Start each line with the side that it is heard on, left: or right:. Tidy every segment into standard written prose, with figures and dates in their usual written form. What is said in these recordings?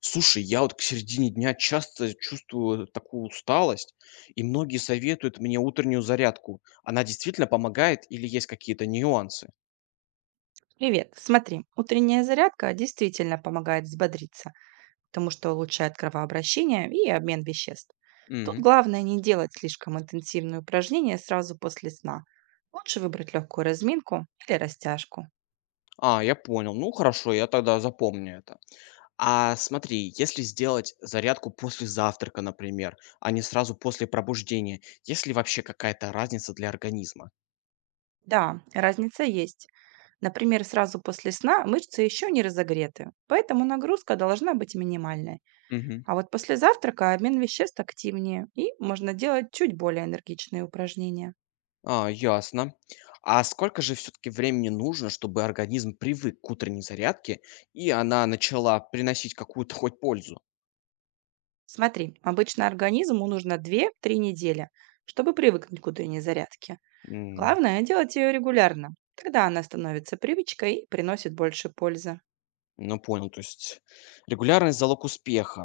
left: Слушай, я вот к середине дня часто чувствую такую усталость, и многие советуют мне утреннюю зарядку. Она действительно помогает или есть какие-то нюансы?
right: Привет. Смотри, утренняя зарядка действительно помогает взбодриться, потому что улучшает кровообращение и обмен веществ. Тут
left: Мгм.
right: главное не делать слишком интенсивные упражнения сразу после сна. Лучше выбрать легкую разминку или растяжку.
left: А, я понял. Ну хорошо, я тогда запомню это. А смотри, если сделать зарядку после завтрака, например, а не сразу после пробуждения, есть ли вообще какая-то разница для организма?
right: Да, разница есть. Например, сразу после сна мышцы еще не разогреты, поэтому нагрузка должна быть минимальной.
left: Мгм.
right: А вот после завтрака обмен веществ активнее, и можно делать чуть более энергичные упражнения.
left: А, ясно. А сколько же все-таки времени нужно, чтобы организм привык к утренней зарядке, и она начала приносить какую-то хоть пользу?
right: Смотри, обычно организму нужно две-три недели, чтобы привыкнуть к утренней зарядке.
left: М.
right: Главное – делать ее регулярно. Тогда она становится привычкой и приносит больше пользы.
left: Ну, понял, то есть регулярность– залог успеха.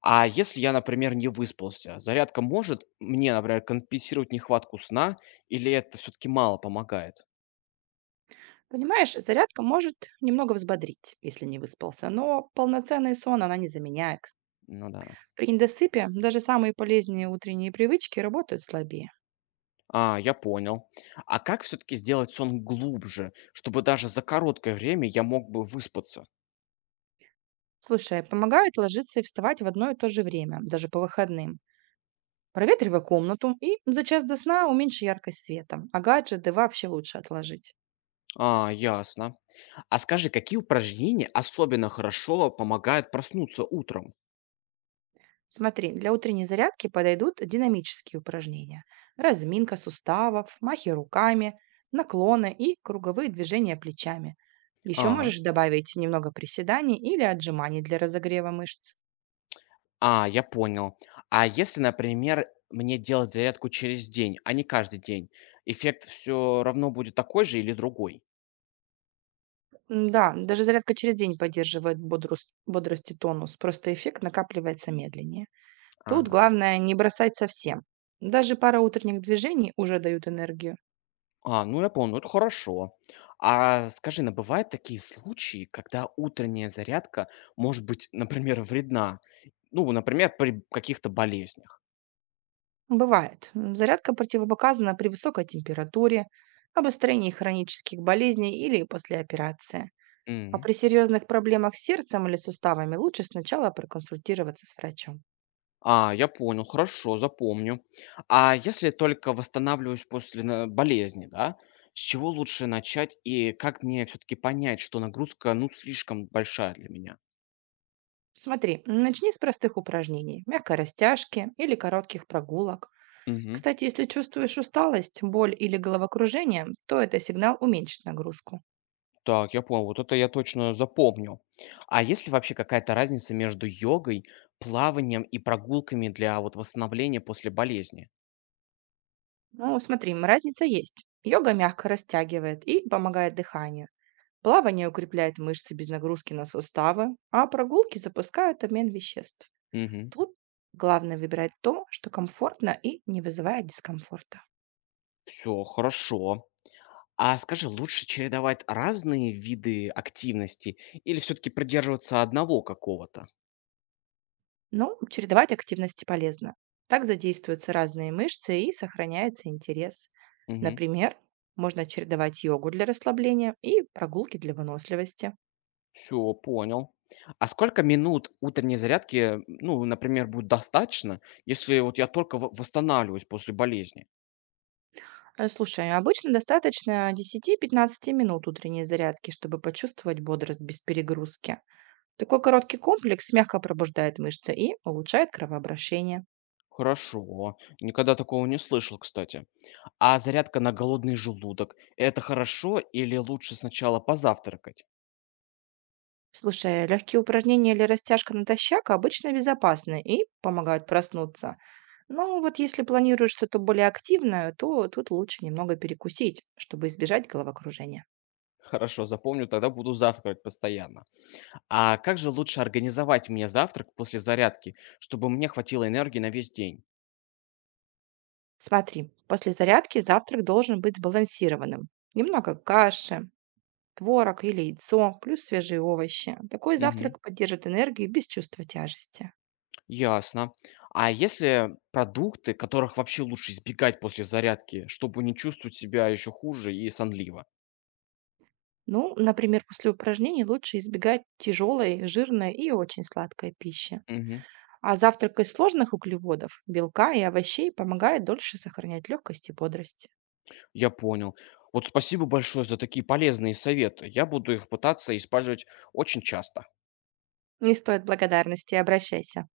left: А если я, например, не выспался, зарядка может мне, например, компенсировать нехватку сна, или это все-таки мало помогает?
right: Понимаешь, зарядка может немного взбодрить, если не выспался, но полноценный сон она не заменяет.
left: Ну да.
right: При недосыпе даже самые полезные утренние привычки работают слабее.
left: А, я понял. А как все-таки сделать сон глубже, чтобы даже за короткое время я мог бы выспаться?
right: Слушай, а помогает ложиться и вставать в одно и то же время, даже по выходным. Проветривай комнату и за час до сна уменьши яркость света, а гаджеты вообще лучше отложить.
left: А, ясно. А скажи, какие упражнения особенно хорошо помогают проснуться утром?
right: Смотри, для утренней зарядки подойдут динамические упражнения. Разминка суставов, махи руками, наклоны и круговые движения плечами. Еще
left: А.
right: можешь добавить немного приседаний или отжиманий для разогрева мышц.
left: А, я понял. А если, например, мне делать зарядку через день, а не каждый день, эффект все равно будет такой же или другой?
right: Да, даже зарядка через день поддерживает бодрость и тонус, просто эффект накапливается медленнее. Тут
left: Ага.
right: главное не бросать совсем. Даже пара утренних движений уже дают энергию.
left: А, ну я понял, это хорошо. А скажи, ну бывают такие случаи, когда утренняя зарядка может быть, например, вредна? Ну, например, при каких-то болезнях.
right: Бывает. Зарядка противопоказана при высокой температуре, обострении хронических болезней или после операции. А
left: Мгм.
right: при серьезных проблемах с сердцем или суставами лучше сначала проконсультироваться с врачом.
left: А, я понял, хорошо, запомню. А если только восстанавливаюсь после на- болезни, да, с чего лучше начать и как мне все-таки понять, что нагрузка, ну, слишком большая для меня?
right: Смотри, начни с простых упражнений, мягкой растяжки или коротких прогулок.
left: Мгм.
right: Кстати, если чувствуешь усталость, боль или головокружение, то это сигнал уменьшить нагрузку.
left: Так, я понял, вот это я точно запомнил. А есть ли вообще какая-то разница между йогой, плаванием и прогулками для вот восстановления после болезни?
right: Ну, смотри, разница есть. Йога мягко растягивает и помогает дыханию. Плавание укрепляет мышцы без нагрузки на суставы, а прогулки запускают обмен веществ.
left: Мгм.
right: Тут главное выбирать то, что комфортно и не вызывает дискомфорта.
left: Все, хорошо. А скажи, лучше чередовать разные виды активности или все-таки придерживаться одного какого-то?
right: Ну, чередовать активности полезно. Так задействуются разные мышцы и сохраняется интерес.
left: Мгм.
right: Например, можно чередовать йогу для расслабления и прогулки для выносливости.
left: Все понял. А сколько минут утренней зарядки, ну, например, будет достаточно, если вот я только во восстанавливаюсь после болезни?
right: Слушай, а обычно достаточно 10-15 минут утренней зарядки, чтобы почувствовать бодрость без перегрузки. Такой короткий комплекс мягко пробуждает мышцы и улучшает кровообращение.
left: Хорошо. Никогда такого не слышал, кстати. А зарядка на голодный желудок– это хорошо или лучше сначала позавтракать?
right: Слушай, легкие упражнения или растяжка натощак обычно безопасны и помогают проснуться. Но вот если планируешь что-то более активное, то тут лучше немного перекусить, чтобы избежать головокружения.
left: Хорошо, запомню, тогда буду завтракать постоянно. А как же лучше организовать мне завтрак после зарядки, чтобы мне хватило энергии на весь день?
right: Смотри, после зарядки завтрак должен быть сбалансированным. Немного каши, творог или яйцо, плюс свежие овощи. Такой
left: Мгм.
right: завтрак поддержит энергию без чувства тяжести.
left: Ясно. А если продукты, которых вообще лучше избегать после зарядки, чтобы не чувствовать себя еще хуже и сонливо?
right: Ну, например, после упражнений лучше избегать тяжелой, жирной и очень сладкой пищи.
left: Мгм.
right: А завтрак из сложных углеводов, белка и овощей помогает дольше сохранять легкость и бодрость.
left: Я понял. Вот спасибо большое за такие полезные советы. Я буду их пытаться использовать очень часто.
right: Не стоит благодарности, обращайся.